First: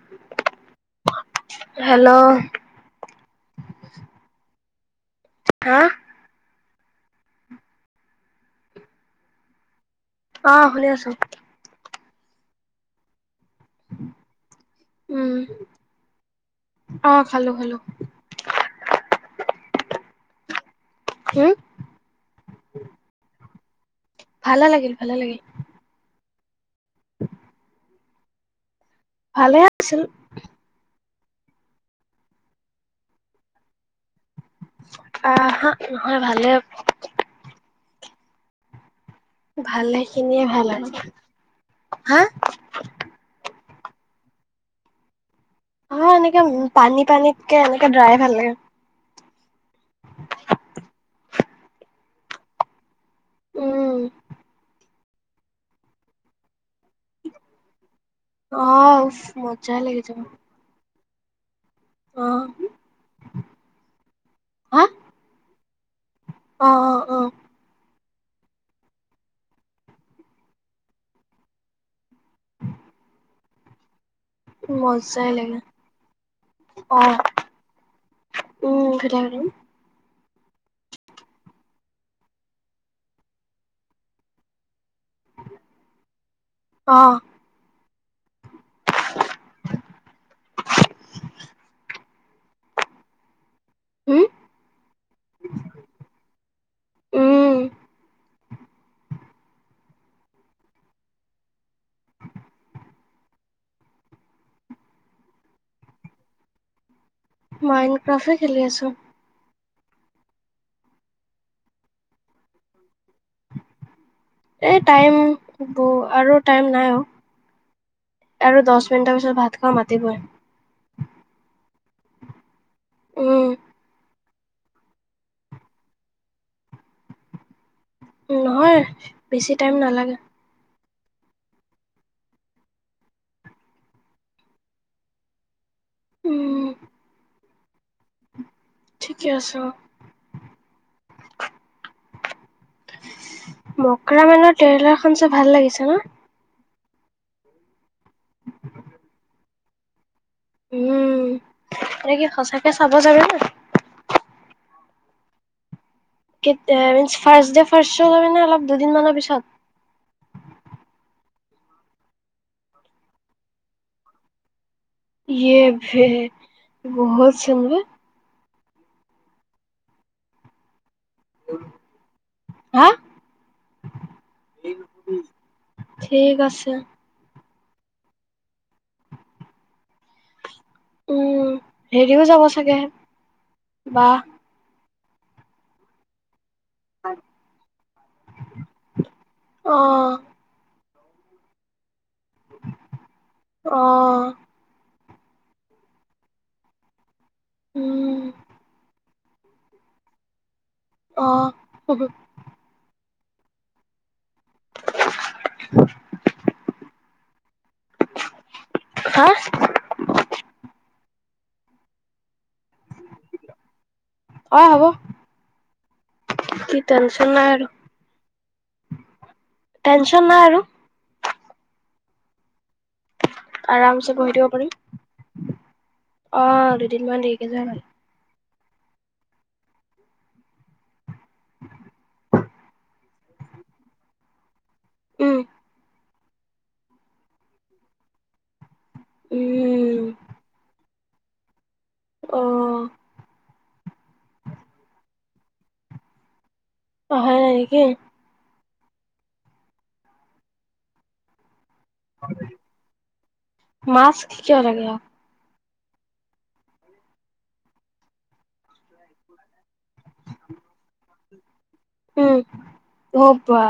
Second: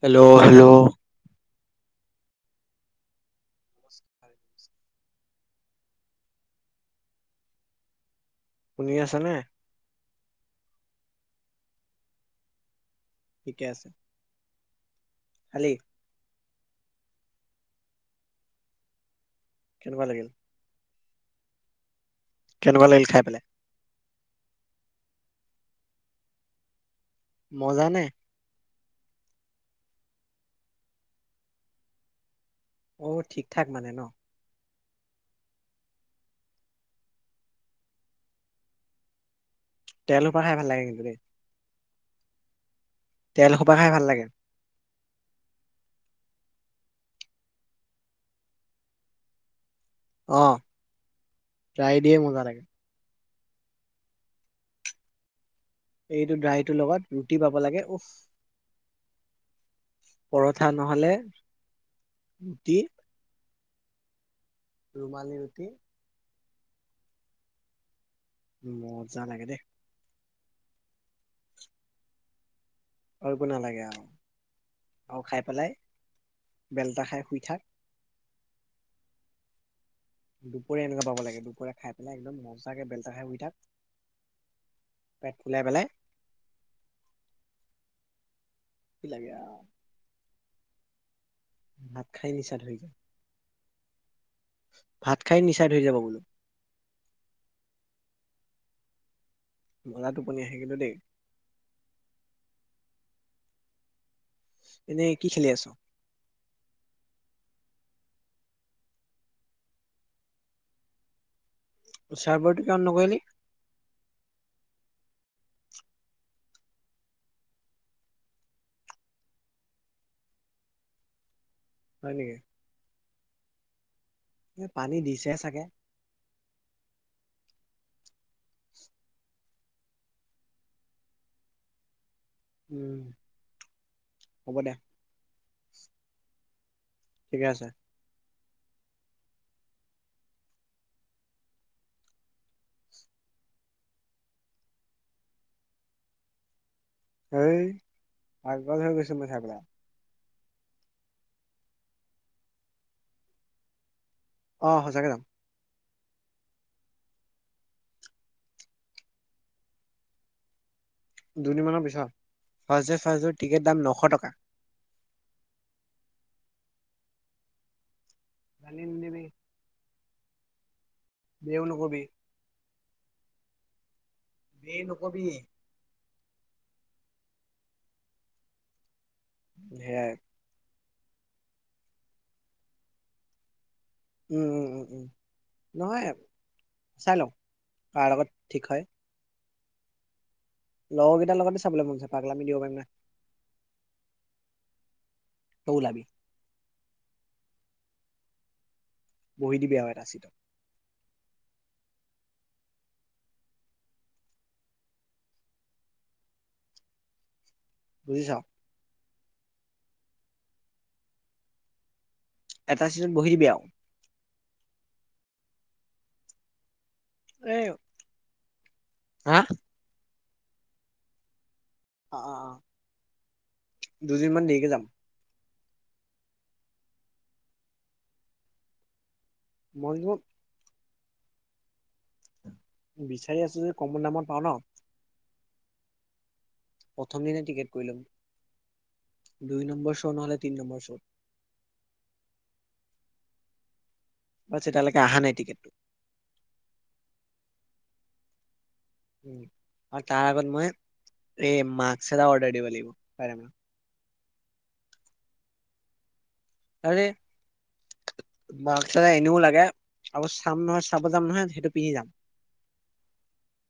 Hello hello hello হা শুনি আছা নে? অঁ শুনি আছোঁ। ঠিকে আছে উম খালি আহ খালোঁ খালোঁ কেনেকুৱা লাগিল হা কেনেকুৱা লাগিল খাই পেলাই ভালে লাগিল ভালে লাগিল। মজা নে? ভাল আছিল। অ ঠিক ঠাক মানে ন। আহ হাঁ নহয় ভালেই হ'ব। তেল সোপা ভালেখিনিয়ে খাই ভাল লাগে আৰু কিন্তু দেই হাঁ তেল সোপা খাই ভাল লাগে। অ এনেকে উম পানী পানীতকে এনেকে ড্ৰাই ভাল লাগে। আহ ট্ৰাই দিয়ে মজা লাগে। উম। এইটো ড্ৰাইত লগত ৰুটি পাব লাগে উফ অ মজাই লাগি যাব পৰঠা নহ'লে অ [inaudible] কি? হা ৰুমালী ৰুটি অ অ অ মজা লাগে দেই আৰু একো নালাগে আৰু আৰু মজাই খাই লাগে পেলাই অ বেলটা খাই শুই থাক উম দুপৰীয়া এনেকুৱা পাব লাগে দুপৰীয়া খাই পেলাই একদম মজাকে বেলতা খাই শুই থাক পেট ফুলাই পেলাই অ কি লাগে আৰু ভাত খাই নিচা ধৰি যায় হম ভাত খাই নিচা ধৰি যাব বোলো উম মজা টোপনি আহে কিন্তো দেই এনেই কি খেলি আছ মাইনড ক্ৰাফে খেলি আছো চাৰ্ভাৰটো কাম নকৰে নেকি এই টাইম ব আৰু টাইম নাই অ আৰু দহ মিনিটৰ পিছত ভাত খাব মাতিবই হয় নেকি উম পানি দিছে চাগে নহয় বেছি টাইম নালাগে উম হ'ব দে উম ঠিকে আছে ঠিকে আছ মকৰা মেনৰ টেইলাৰখন চাই ভাল লাগিছে ন এ পাগল হৈ গৈছো মইঠাকৰা উম এনে কি সঁচাকে চাব যাবি নে অ সঁচাকে যাম কেতিয়া ফাৰ্ষ্ট দে ফাৰ্ষ্ট চো নে অলপ দুদিনমানৰ পিছত দুদিনমানৰ পিছত first day first show ticket দাম নশ টকা ই এ ভে বহুত চোন বে কান্দি নিদিবি তেওঁ নকবি হাঁ এ নকবি ঠিক আছে সেয়াই উম হেৰিও যাব চাগে বা উম উম উম উম নহয় চাই লওঁ কাৰ লগত ঠিক হয় অহঁ লগৰকেইটাৰ লগতে চাবলৈ মন যায় পাগলামি দিব পাৰিম না। অ তয়ো ওলাবি। উম, বহি দিবা আও এটা চিটত। অ হব। বুজিছা। হা, এটা চিতত বহি দিবি আৰু। অ, হব। টেনশন নাই এ আৰু। হা, টেনচন নাই আৰু অ-অ-অ, আৰামছে বহি দিব পাৰি। অহ দুদিনমান দেৰিকে যোৱাই ভাল। মইজত, বিচাৰি আছো যে কমমান দামত পাও ন উম প্ৰথম দিনে টিকেট কৰি লম। দুই নম্বৰ উম শ্ব' নহ'লে তিন নম্বৰ শ্ব অহ, বাছ এতিয়ালৈকে অহা নাই টিকেটটো। অহা নাই নেকি? আৰু তাৰ আগত মই এই মাৰ্ক্স এটা অৰদাৰ দিব লাগিব পাৰে ম মাস্ক কিয় লাগে আৰু আৰে মাৰ্ক্স এটা এনেও লাগে আ চাম নহয় চাব যাম নহয় সেইটো পিন্ধি যাম উম অ বা।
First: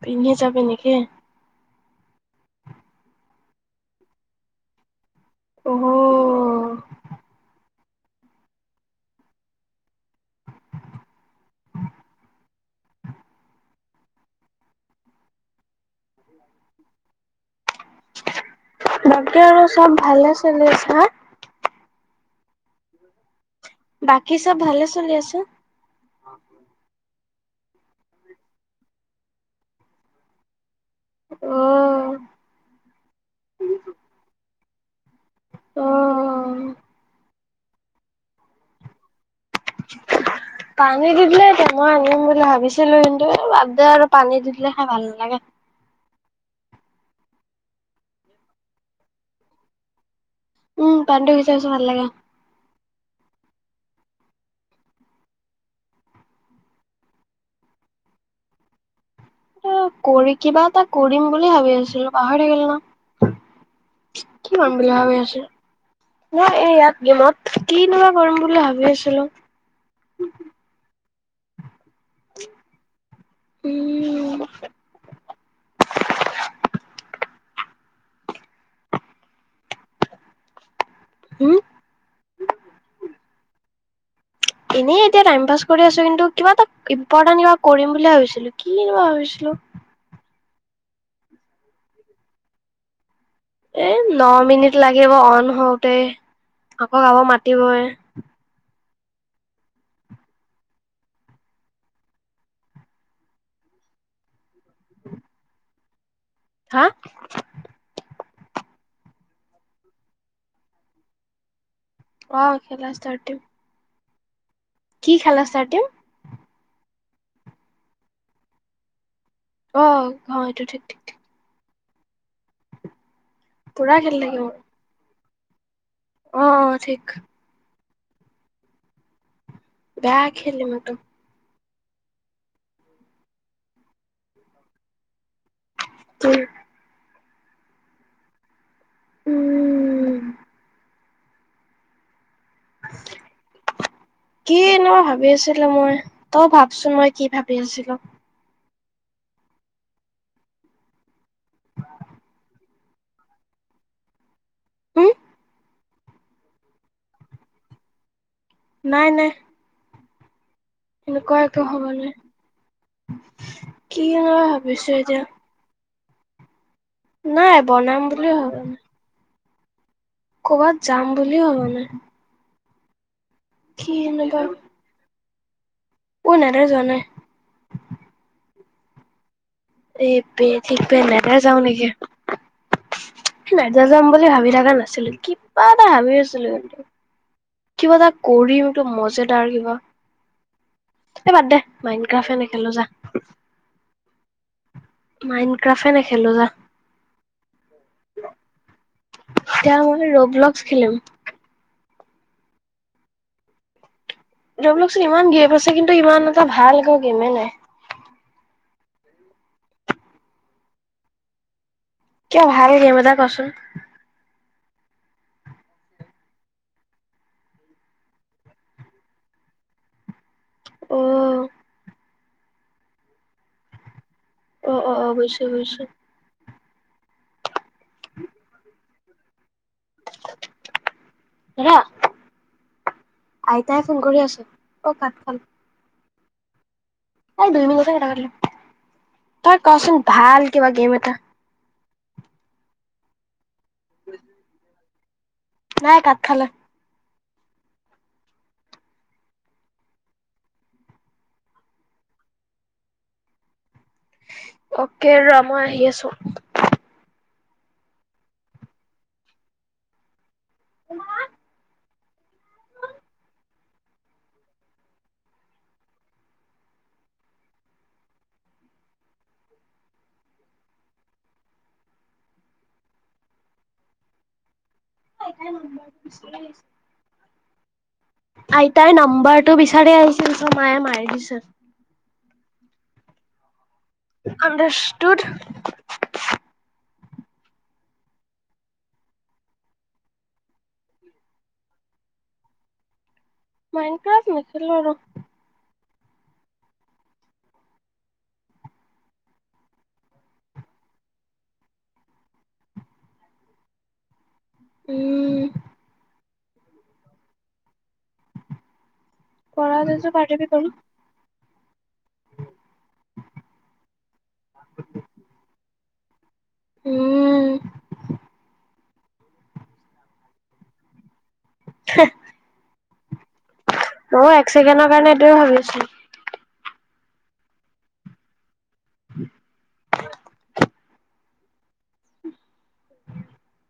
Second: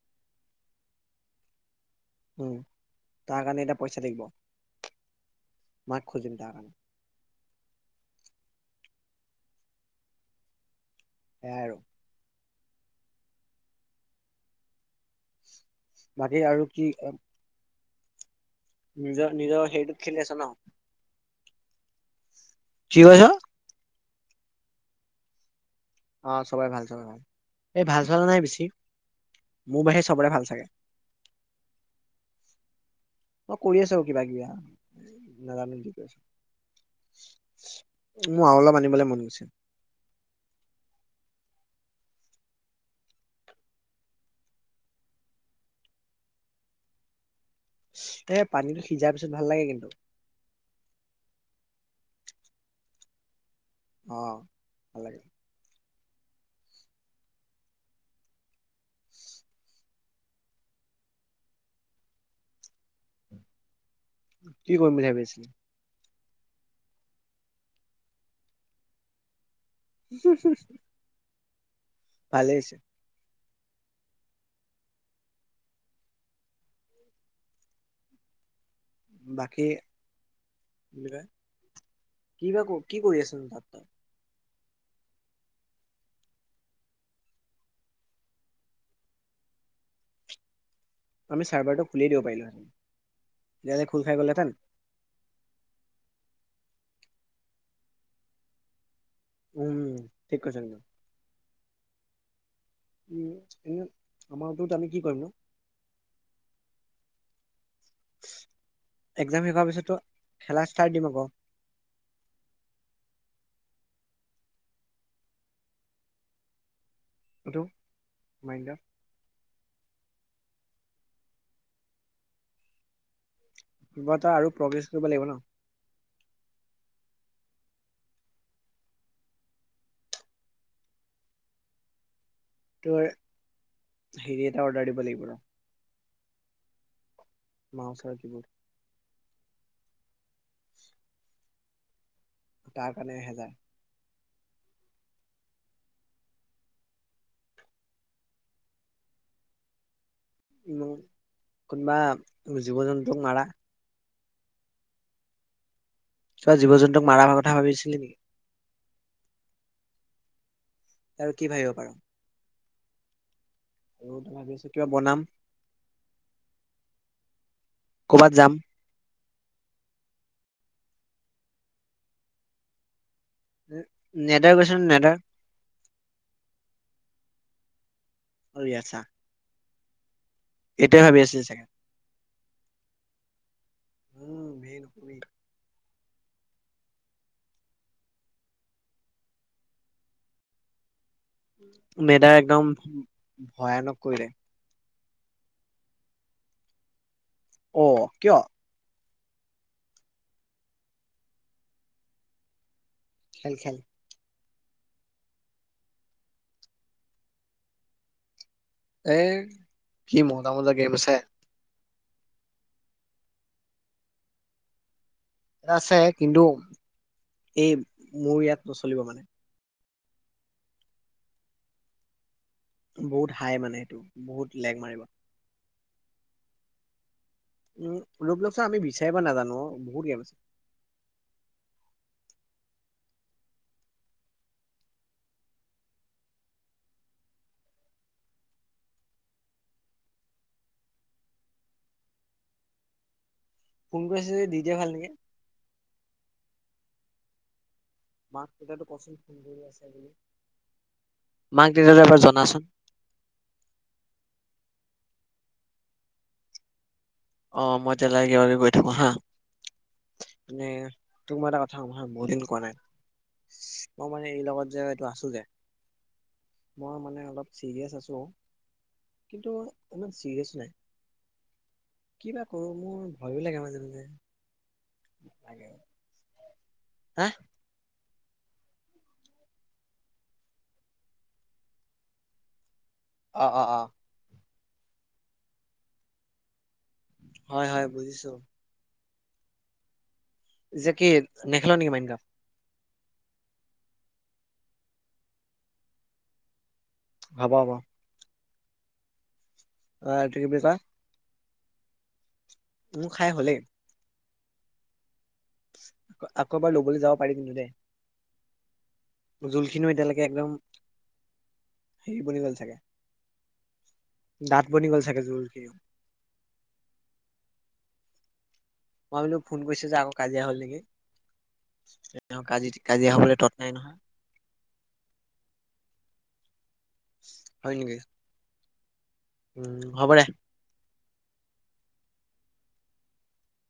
পিন্ধি যাবি নেকি? উম, তাৰ কাৰণে এতিয়া পইচা লাগিব। অ মাক খুজিম তাৰ কাৰনে। দে আৰু বাকি আৰু কি নিজৰ বাকি নিজৰ আৰু হেৰিটোত চব খেলি আছ ভালে ন চলি আছা? কি কৈছ? বাকী চব ভালে চলি আছে? অ, চবাই ভাল, চবাই ভাল। এই ভাল চোৱা নাই বেছি মোৰ বাহিৰে চবৰে ভাল চাগে। অহ, নাজা অ নেকি কৈ আছো? মোৰ আৰু অলপ আনিবলে মন গৈছে। পানী দি দিলে মই আনিম বুলি ভাবিছিলো কিন্তু বাদ দে আৰু পানী দি দিলে খাই ভাল নালাগে এ পানীটো সিজাৰ পিছত ভাল লাগে কিন্তু উম পাণীটো সিজাই পাছত ভাললাগে [unintelligible] অ ভাল লাগে এ কৰি কিবা এটা কৰিম বুলি ভাবি আছিলো পাহৰি থাকিল ন কি কিমান বুলি কৰিম ভাবি আছো আছিলি? ম এ ইয়াত গেমত কি নু কম বুলি ভাবি আছিলো উ হু হু ভালেই হৈছে উম বাকী হুম কি বা কি কৰি আছ তাত তই? এনে এতিয়া টাইম পাছ কৰি আছো কিন্তু কিবা এটা ইম্পৰ্টেণ্ট কিবা কৰিম বুলি ভাবিছিলো কিবা ভাবিছিলো আমি চাৰ্ভাৰটো খুলিয়ে দিব পাৰিলোহেতেন এ ন মিনিট লাগিব অ হওঁতে আকৌ আগৌ মাতিবই [unintelligible] উম ঠিক কৈছে ন উম এ আমাৰ মত ত আমি কি কৰিম ন হা এক্জাম শেষ হোৱাৰ পিছত খেলা ষ্টাৰ্ট দিম আকৌ অ খেলা ষ্টাত দিম কি খেলা ছাৰ তেওঁম [unintelligible] [inaudible] আহ ঘ এইটো ঠিক ঠিক পুৰা কিবা এটা আৰু প্ৰগ্ৰেছ কৰিব লাগিব ন আহ অ ঠিক বেয়া খেললে ম ত [unintelligible] ত হেৰি এটা অৰ্ডাৰ দিব লাগিব ৰ তম [unintelligible] মাছাৰ কিবোৰ [unintelligible] উম তাৰ কাৰণে এহেজাৰ কি ন ভাবি আছিলো মই তই ভাবছোন মই কি ভাবি আছিলো ইমানোৰ [unintelligible] কোনোবা [unintelligible] জীৱ জন্তুক মাৰা হম চ জীৱ জন্তুক মাৰ হ কথা ভাবিছিলি নেকি নাই নাই আৰু এনেকুৱা কি একো ভাবিব পাৰো ভবা নাই কিনো আৰু য় ভাবি আছো কিবা ভাবিছো বনাম এতিয়া [unintelligible] নাই বনাম বুলি কৰ'বাত হ যাম ন ক'বাত যাম বুলিও ভবা নাই কি নেদ গৈছ নেদা নেদা যোৱা নাই অ আছা এই পে ঠিক পে নাইদা যাও চাগে নেকি নাইদা যাম বুলি ভাবি থকা নাছিলো কিবা ভাবি আছিলো কিন্তু কিবা এটা কৰিম টো মজেদাৰ কিবা এই বাদ দে মাইন মেধা ক্ৰাফে একদম নেখেলো যা ভয়ানক কৰিলে মাইণ্ড ক্ৰাফে নেখেলো যা অ কিয় তেওঁ আমাৰ ৰব বলক্স খেলম খেল খেল ৰ বলকচোন ইমান গেপ আছে কিন্তু ইমান এটা ভালক গেমে নাই এ কি মজা মজা গেম আছে কিয় ভাল গেম এটা কচোন এটা আছে কিন্তু এই মোৰ ইয়াত নচলিব মানে অ বহুত হাই মানে এইটো বহুত অ লেগ অ মাৰিব অৱশ্যয় অৱশ্যয়ে উম লোক লোক চা আমি বিচা- হেব নাজনো অ বহু গেম আছে দাদা আইতাই ফোন কৰি আছে অ কাত খালে মই দুই মিনিট হে কথা পাতিলো তই কচোন ভাল কিবা গেম এটা ফোন কৰি আছে যে দি দিয়া ভাল কে উ [inaudible] নাই কাত খালে মাক দেতাহতক এবাৰ জনাচোন অকে ৰ মই আহি আছো অ মই তে লাই কিবা কিবি কৰি থাকো হা নে তো মাৰ এটা কথা কম বহু দিন কোৱা নাই মই মানে এই লগত যে এইটো আছো যে মই মানে অলপ চিৰিয়াছ আছো কিন্তু ইমান চিৰিয়াছ নাই কিবা কৰো মোৰ ভয়ো লাগে মাজে মাজে তাই লাগে নম্বৰ বিচৰা হা আছো আইতাই নম্বৰটো বিচাৰি আহিছিল চোন মায়ে মাৰি দিছে অ অ অ আন্দাৰষ্টুট হয় হয়, বুজিছো। যে কি নেখেল' নেকি মাইন গাম মাইণ্ড ফ্ৰেছ নিছিল আৰু হ'ব হ'ব। অ একে [unintelligible] মোৰ খাই হ'লেই। উম। আকৌ এবাৰ ল'বলৈ যাব পাৰি কিন্তু দেই। কৰা তাৰপিছত পাৰ্টি দিবা সেই বুলি গ'ল চাগে দাঁত বনি গ'ল চাগে, জোৰ কে। উম। মই ভাবিলো ফোন কৰিছো যে আকৌ কাজিয়া হ'ল নেকি [unintelligible] কাজি কাজিয়া হ'বলে ময়ো এক চেকেণ্ডৰ কাৰণে এইটোয়ে ভাবিছোঁ হয় নেকি? উম হ'ব দে [inaudible]